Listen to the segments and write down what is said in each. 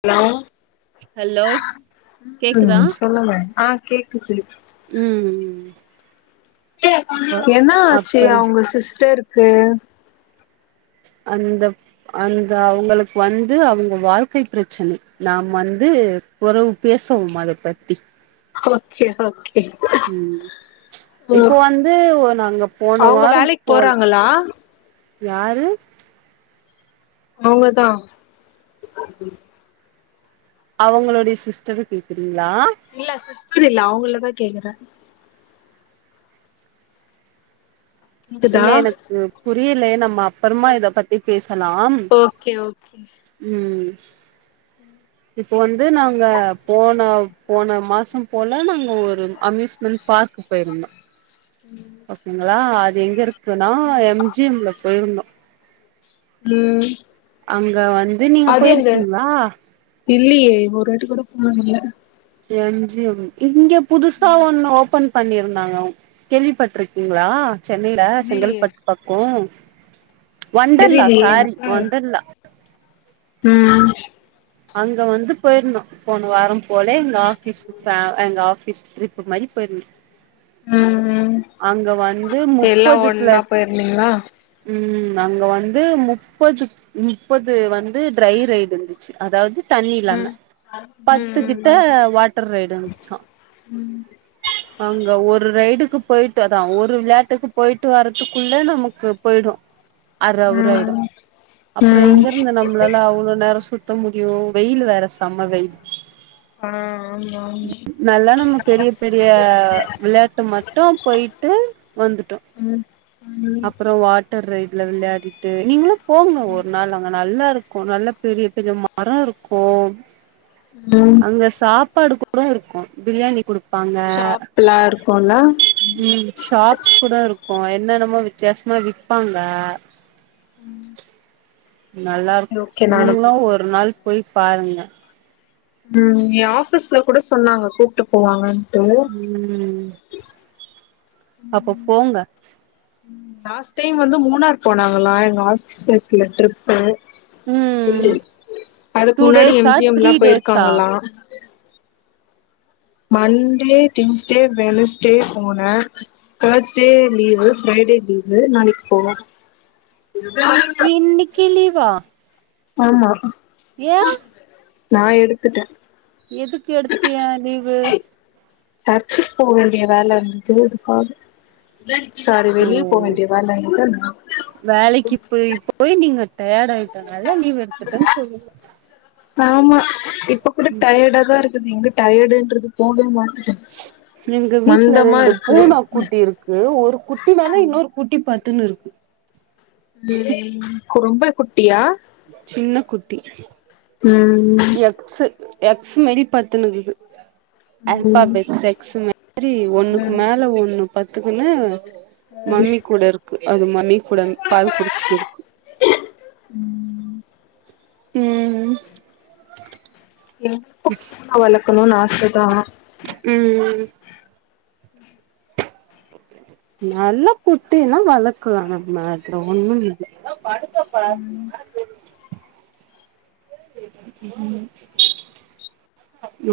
hello hello கேக்குதா ம் சொல்லுங்க ஆ கேக்குது ம் அப்ப என்ன ஆச்சு அப்பறம் அவுங்க சிஸ்டருக்கு அந்த அந்த அவுங்களுக்கு வந்து அவுங்க வாழ்க்கை பிரச்சனை நாம் வந்து பொறவு பேசவு அத பத்தி ஓகே ஓகே ம் ம் இப்போ வந்து ஒரு அங்க போன அவங்க வாரோ வேலைக்கு போல போறாங்களா யாரு அவுங்கதா அவங்களுடைய சிஸ்டர கேக்றீங்களா இல்ல சிஸ்டர் இல்ல அவங்களதா கேக்குறே கேக்குதா இல்ல எனக்கு புரியல நம்ம அப்பறமா இத பத்தி பேசலாம் ஓகே ஓகே ம் இப்ப வந்து நாங்க போன போன மாசம் போல நாங்க ஒரு அம்யூஸ்மெண்ட் பார்க்கு போயிருந்தோ அப்டிங்களா அது எங்க இருக்குனா எம் ஜி எம்ல போயிருந்தோ ம் அங்க வந்து நீங்க போய்ருக்கீங்ளா இல்லியே ஒரு வாட்டி கூட போனதில்ல எம் ஜி எம் இங்க புதுசா ஒன்னு ஓப்பன் பண்ணியிருந்தாங்க கேள்விப்பட்ருக்கீங்ளா சென்னையில இல்லியே செங்கல்பட்டு பக்கோ வொண்டர்லா தெரிலியே சாரி எனக்கு வொண்டர்லா ம் அங்க வந்து போயிருந்தோ போன வாரம் போல எங்க ஆபீஸ் எங்க ஆஃபீஸ் ட்ரிப் மாரி போயிருந்தோ ம் ம் அங்க வந்து எல்லா முப்பது ஒன்னா பிளஸ் போயிருந்தீங்களா ம் அங்க வந்து முப்பது முப்பது வந்து ட்ரை ரைடு இர்ந்துச்சு அதாவது தண்ணி ம் இல்லாம பத்துக்கிட்ட ம் வாட்டர் ரைடு இர்ந்துச்சா ம் அங்க ஒரு ரைடுக்கு போயிட்டு அதா ஒரு விளயாட்டுக்கு போயிட்டு வரறதுக்குள்ள நமக்கு போய்டு அர ம் அவுரு ஆயிடு ம் அப்றோ ம் எங்க இருந்து நம்ளாலா அவ்ளோ நேரோ சுத் சுத்த முடியு வெயிலு வேற செம வெயில் ஆ ஆமா ஆமா நல்லா நம்ம பெரிய பெரிய விளையாட்டு மட்டு போயிட்டு வந்துட்டோ ம் ம் அப்புறோ வாட்டர் ரைடுல விளையாடிட்டு நீங்ளு போங்கோ ஒர் நாள் அங்க நல்லாருக்கு நல்லா பெரிய பெரிய ம மரோருக்கோ ம் அங்க சாப்பாடு கூட இருக்கு பிரியாணி குடுக் பாங்க ஷாப்லா இருக்குல்ல ம் ஷாப்ஸ் கூடருக்கோ என்னன்னமோ வித்தியாசமா விப்பாங்க ஓகே நல்லாருக் ஓகே நானு நீங்ளு ஒரு நாள் போய் பாருங்க ம் எ ஆஃபீஸ்ல கூட சொன்னாங்க கூப்ட்டு போவாங்கன்டு ம் அப்போ போங்க லாஸ்ட் டைம் வந்து மூணார் போனாங்களா எங்க ஆபிஸ்செஸ்ல ட்ரிப்பு ம் அதுக்கு டூ முன்னாடி எம் டேஸா ஜி எம்ல்லா த்ரீ டேஸா போயிர்க்காங்களா மண்டே டியூஸ்டே வெனஸ்டே போன தேர்ஸ்டே லீவு ஃப்ரைடே லீவு நாளைக் போவே இன்னிக்கி லீவா ஆமா ஏ நா எடுத்துட்டே எதுக் எடுத்திய லீவு சர்ச்சுக்கு போ வேண்டிய வேல இருந்து அதுக்காக சாரி ஓ வெளிய போ வேண்டிய வேல இருந்து அத்னால வேலைக்கு இப்ப இப்ப போய் நீங்க டயடு ஆயிட்டனால லீவ் எட்த்துடன் சொல்லுங்க ஆமா இப்ப கூட டயடா தாருக்குது எங்க டயடுன்றது போவே மாட்டுது எங்க வீட்ல மந்தமா ரெண்டு இருக்கு பூன குட்டி இருக்கு ஒரு குட்டி மேல இன்னொரு குட்டி பத்துன்னு இருக்கு ம் குறும்பு குட்டியா சின்ன குட்டி ம் எக்ஸ்ஸு எக்ஸ்மாரி பத்துனுக்குது ம் ஆல்ஃபபெட் எக்ஸ்மாரி ஒன்னுக்கு ம் மேல ஒன்னு பத்துக்குன்னு மம்மி கூட இருக்கு அது மம்மிகூட பால் குடிச்சுட்ருக்கு ம் நனக்கு பூன வளக்கணுன் ஆசதா ம் நல்ல குட்டினா வளக்குலா நம்ம அதுல ஒன்னு இல்ல நா படுத்தப்பா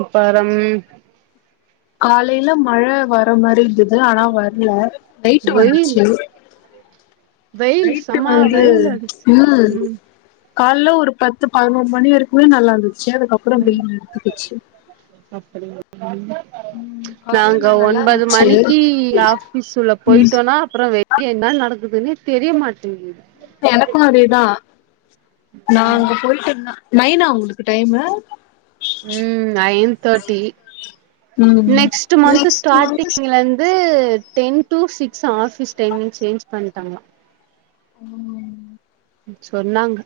அப்பறம் காலைல மழ வரமாரி இருந்தது ஆனா வர்ல நைட்டு வெயில் வந்துச்சு வெயில் நைட்டு செம வந்து வெயில் அடிச்சு ம் கால்ல ஒரு பத்து பதினொரு மணி வரிக்குமே நல்லாருந்துச்சு அதுக்கப்புறோ ம் வெயில் எடுத்துக்குச்சு கால்ல நாங்க நா நல்லா ஒன்பது இருந்துச்சு மணிக்கி ஆஃபீஸ் உள்ள போய்ட்டோனா அப்புறோ வெளிய என்ன நடக்குதுன்னே தெரிய மாட்டேங்குது எனக்கு அதேதா நா அங்க போய்ட்டன்னா நைனா உங்களுக்கு டைமு ம் நைன் தேட்டி ம் நெக்ஸ்ட்டு மன்த்து ஸ்டாட்டிங்லருந்து ten to six office timing change பண்ட்டாங்ளா ம் சொன்னாங்க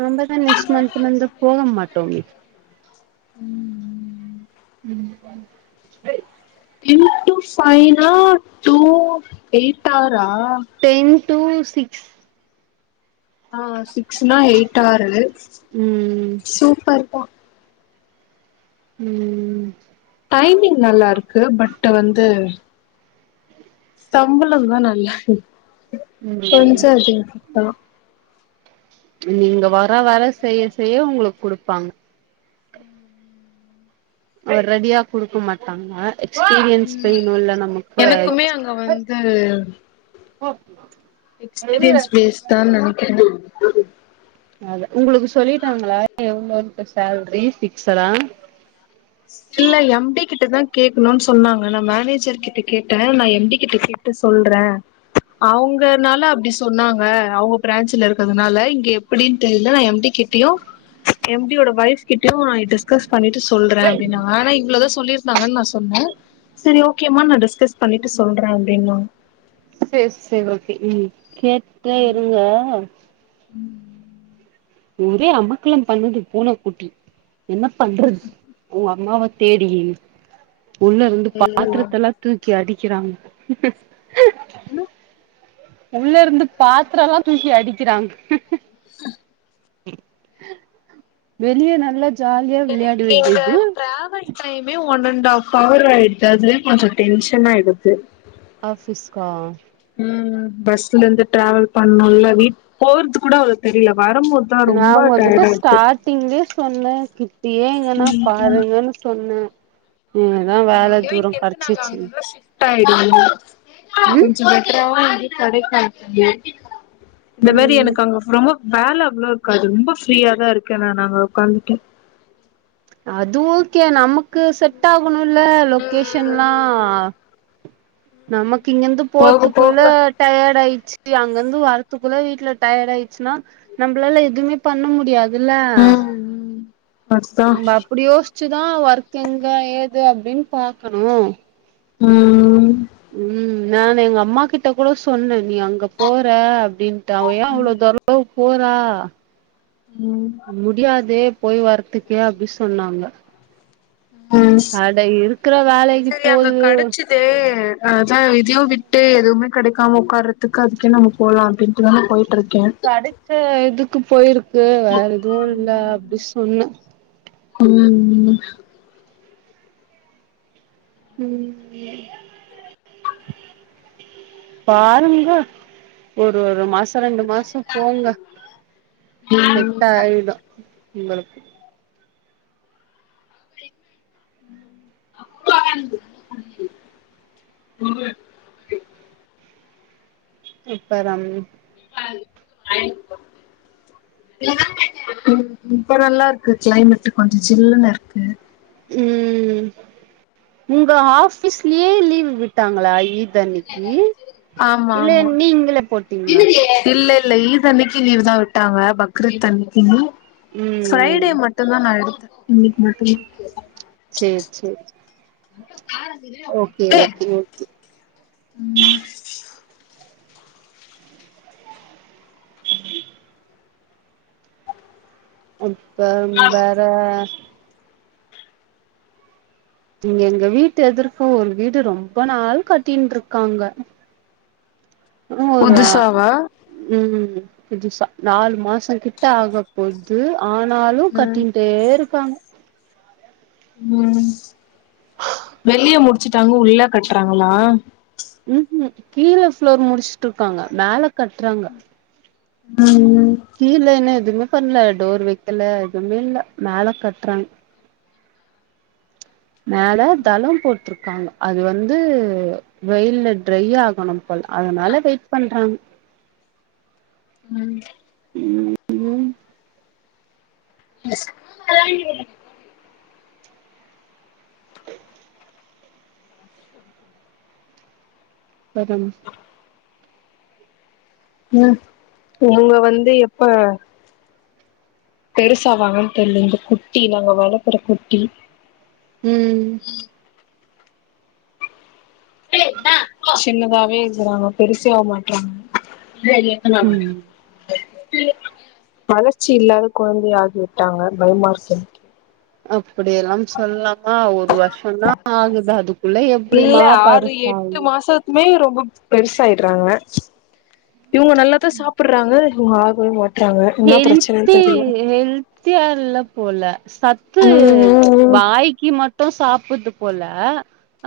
நமதா நெக்ஸ்ட் மந்த்து வந்து போக மாட்டோமே ம் ம் ம் ம் டென் டூ ஃபைவ்னா டூ எயட் ஆரா டென் டூ சீக்ஸ் ஆ சிக்ஸுன்னா எயிட் ஆரு ம் சூப்பர்தா ம் டைமிங் நல்லாருக்கு பட்டு வந்து சம்பளம்தா நல்லால ம் கொஞ்சோ அதிக படுத்தலா நீங்க வர வர செய்ய செய்ய உங்களுக்கு குடுப்பாங்க ஒரேடியா குடுக்க மாட்டாங்கா எக்ஸ்பீரியன்ஸ் வேணுல நமக்கு எனக்குமே அங்க வந்து எக்ஸ்பீரியன்ஸ் பேஸ்தா நனைக்கிறே அத உங்களுக்கு சொல்லிட்டாங்களா எவ்ளோன்டு சேலரி பிக்சடா இல்ல எம் டிகிட்டதா கேக்கணுன் சொன்னாங்க நா மேனேஜர்கிட்ட கேட்டே நா எம் டிகிட்ட கேட் ட்டு சொல்றே அவுங்கனால அப்டி சொன்னாங்க அவுங்க ப்ரான்சுல இருக்கறதுனால இங்க எப்டின் தெர்ல நா எம் டிகிட் டியு எம் டியோட வைஃப்கிட்யு நா டிஸ்கஸ் பண்ணிட்டு சொல்றே அப்டின்னாங்க ஆனா இவ்ளதா சொல்லிருந்தாங்கன் நா சொன்ன செரி ஓகேமா நா டிஸ்கஸ் பண்ணிட்டு சொல்றே அப்டின்னாங் சேரி சேரி ஓகே ம் கேட்ட இருங்க ம் ஒரே அமக்களம் பண்ணுது பூன குட்டி என்ன பண்றது ஒ அம்மாவ தேடி உள்ள இருந்து ம் பாத்திரத்தல்லாம் தூக்கி அடிக்கறங்க அலோ உள்ள இருந்து பாத்திரம்லாம் தூக்கி அடிக்கறாங்க [inaudible] வெளிய நல்லா ஜாலியா விளையாட எனக்கு இங்க வேண்டிது டிராவல் டைமே ஒன் அண்ட் ஹாஃப் அவர் ஆயிடுது அதுலயே கொஞ்சம் டென்ஷன ஆயிடுது ஆபீஸ்க்கா உம் பஸ்லந்து டிராவல் பண்ணும்ல வீட் போறது கூட அவ்ள தெரில வரும்போது நா உங்ககிட்ட ஸ்டாடிங்லயே சொன்ன கிட்டியே எங்கன்னா பாருங்கன்னு சொன்ன கெடச்சிச்சு அங்க ஷிப்ட் ஆடு ம் கொஞ்ச பெட்டராவு கடைக்காது இந்த மாரி ம் எனக்கு அங்க ப்றோமே வேல அவ்ள இருக்காது ரொம்ப ஃப்ரீயா தான் இருக்கே நானு அங்க உக்காந்துட்டு அது ஓகே நமக்கு செட் ஆகணும்ல்ல லொகேஷன்ல்லாம் நமக்கு இங்கிந்து போக போறதுக்குள்ள போக டயர்ட் ஆயிச்சு அங்கந்து வரத்துக்குள்ள வீட்ல டயர்ட் ஆயிச்சுன்னா நம்ளால எதுமே பண்ண முடியாதுல்ல அதுதா ம் அதா நம்ம அப்டி யோஸ் ச்சுதா ஒர்க்க எங்க ஏது அப்டின்னு பாக்கணும் அ ம் நானு எங்க அம்மா கிட்ட கூட சொன்னே நீ அங்க போற அப்டின்ட்டு அவ ஏ அவ்ளோ தர போறா ம் முடியாதே போய் வரதுக்கே அப்டி சொன்னாங்க ம் அட இருக்கற வேலைக்கு போதுவே இது அ அதா இதும் விட்டு கடைக்காம ஒக்காரதுக்கு அதுக்கே நம்ம போலாம் அப்டின்ட்டுதா நா போயிட்டுருக்கே கேடச்ச இதுக்கு போயிருக்கு வேற எதுவு இல்ல அப்டி சொன்ன ம் ம் பாருங்க ஒரு ஒரு மாச ரெண்டு மாசம் போங்க ம் செட் ஆயிடும் உங்களுக்கு [inaudible] அப்பறம் [inaudible] ம் இப்ப நல்லா இருக்கு கிளைமேட் கொஞ்ச ஜில்லுன்னு இருக்கு ம் உங்க ஆபீஸ்லயே லீவ் விட்டாங்களா இது அன்னிக்கு ஆமா இல்ல ஆமா நீங்களே போட்டீங்களா இல்ல இல்ல ஈட் அன்னிக்கு லீவ் தா விட்டாங்க பக்ரீத் அன்னிக்கு ம் ஃப்ரைடே மட்டுதா நா எடுத்த இன்னிக்கு மட்டும்தா செர் செரி ஓகே ஓகே [unintelligible] அப்போ வேற இங்க எங்க வீட்டு எதிர்க்க ஒரு வீடு ரொம்ப நாள் கட்டிண்ருக்காங்க உன்னு ஒரு புதுசாவா ம் புதுசா நாலு மாசோ கிட்ட ஆகு பொது ஆனாலு ம் கட்டிண்டே இருக்காங்க ம் வெளிய முடுச்சுட்டாங்க உள்ள கட்றாங்களா ம்ம் கீழ ஃப்ளோர் முடுஸ்டருக்காங்க மேல கட்றாங்க ம் ம் கீழ இன்னு எதுமே பண்ணல டோர் வைக்கல எதுமே இல்ல மேல கட்றாங்க [unintelligible] மேல தளோ போட்ருக்காங்க அது வந்து வெயில்ல ட்ரை ஆகணு போல அதுனால வெயிட் பண்றாங்க ம் ம் ம் [unintelligible] பதம் ம் இவுங்க வந்து எப்ப பெருசாவாங்கன் தெர்ல இது குட்டி நாங்க வளக்குற குட்டி ம் சின்னதாவே இருக்காங்க பெருசாக மாட்றாங்க என்னா பண்ண ம் வளர்ச்சி இல்லாத குழந்தை ஆகி விட்டாங்க பய் மார்சன் அப்டியல்லாம் சொல்லாமா ஒரு வருஷம்தா ஆகுது அதுக்குள்ள எப்டிமா பருசாகு மே ரொம்ப பெருசாயிட்றாங்க இவுங்க நல்லா தா சாப்புற் றாங்கா இவுங்க ஆகவே மாட் ஹெல்த்தி ஹெல் த்தியா இல்ல போல சத்து ம் ம் வாய்க்கி மட் ட்டு சாப்புற்து போல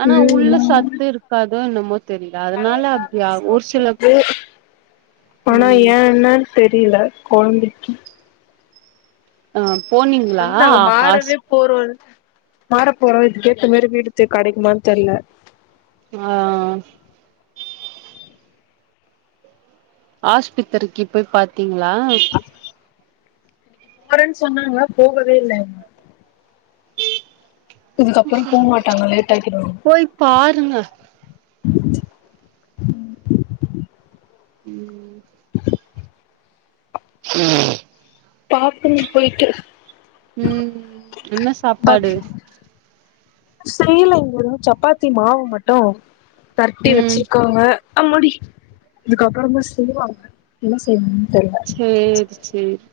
ஆனா உள்ள ம் ம் சத்து இருக்காதோ என்னமோ தெரில அதுனால அப்டியாகு ஒரு சில சாப்புடுது ம் தெரில கொழந்தக்கி அ போனிங்களா ஹாஸ் போறோன் மாற போறோ இதுக்கேத்தா மாரி வீடு து கெடைக்குமான தெரில ஆ ஆஸ்பத்திரிக்கி போய் பாத்தீங்களா போறேன்னு சொன்னாங்கலா போகவே இல்ல அதுக்கப்பறோ போ மாட்டாங்க லேட் ஆக்கிடுவாங்க போய் பாருங்க [inaudible] ம் ம் [inaudible] [unintelligible] பாக்கனு போயிட்டு ம் என்ன பக் சாப்பாடு செய்யல இங்க இன்னு சப்பாத்தி மாவு மட்டு பெரட்டி ம் வச்சுருக்காங்க அம்மாடி இதுக்கப்பற தா செய்வாங்க என்ன செய்வாங்கன் தெர்ல சேரி சேர்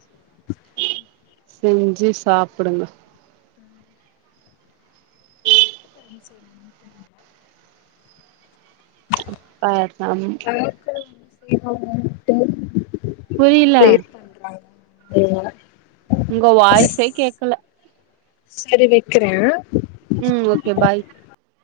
செஞ்சு சாப்புடுங்க என்ன செய்வாங்கன் தெரில பாக்லாம் [inaudible] புரியில லேட் பண்றாங்க [unintelligible] உங்க வாய்ஸே கேக்கல சேரி வெக்கிறே ம் ஓகே பாய்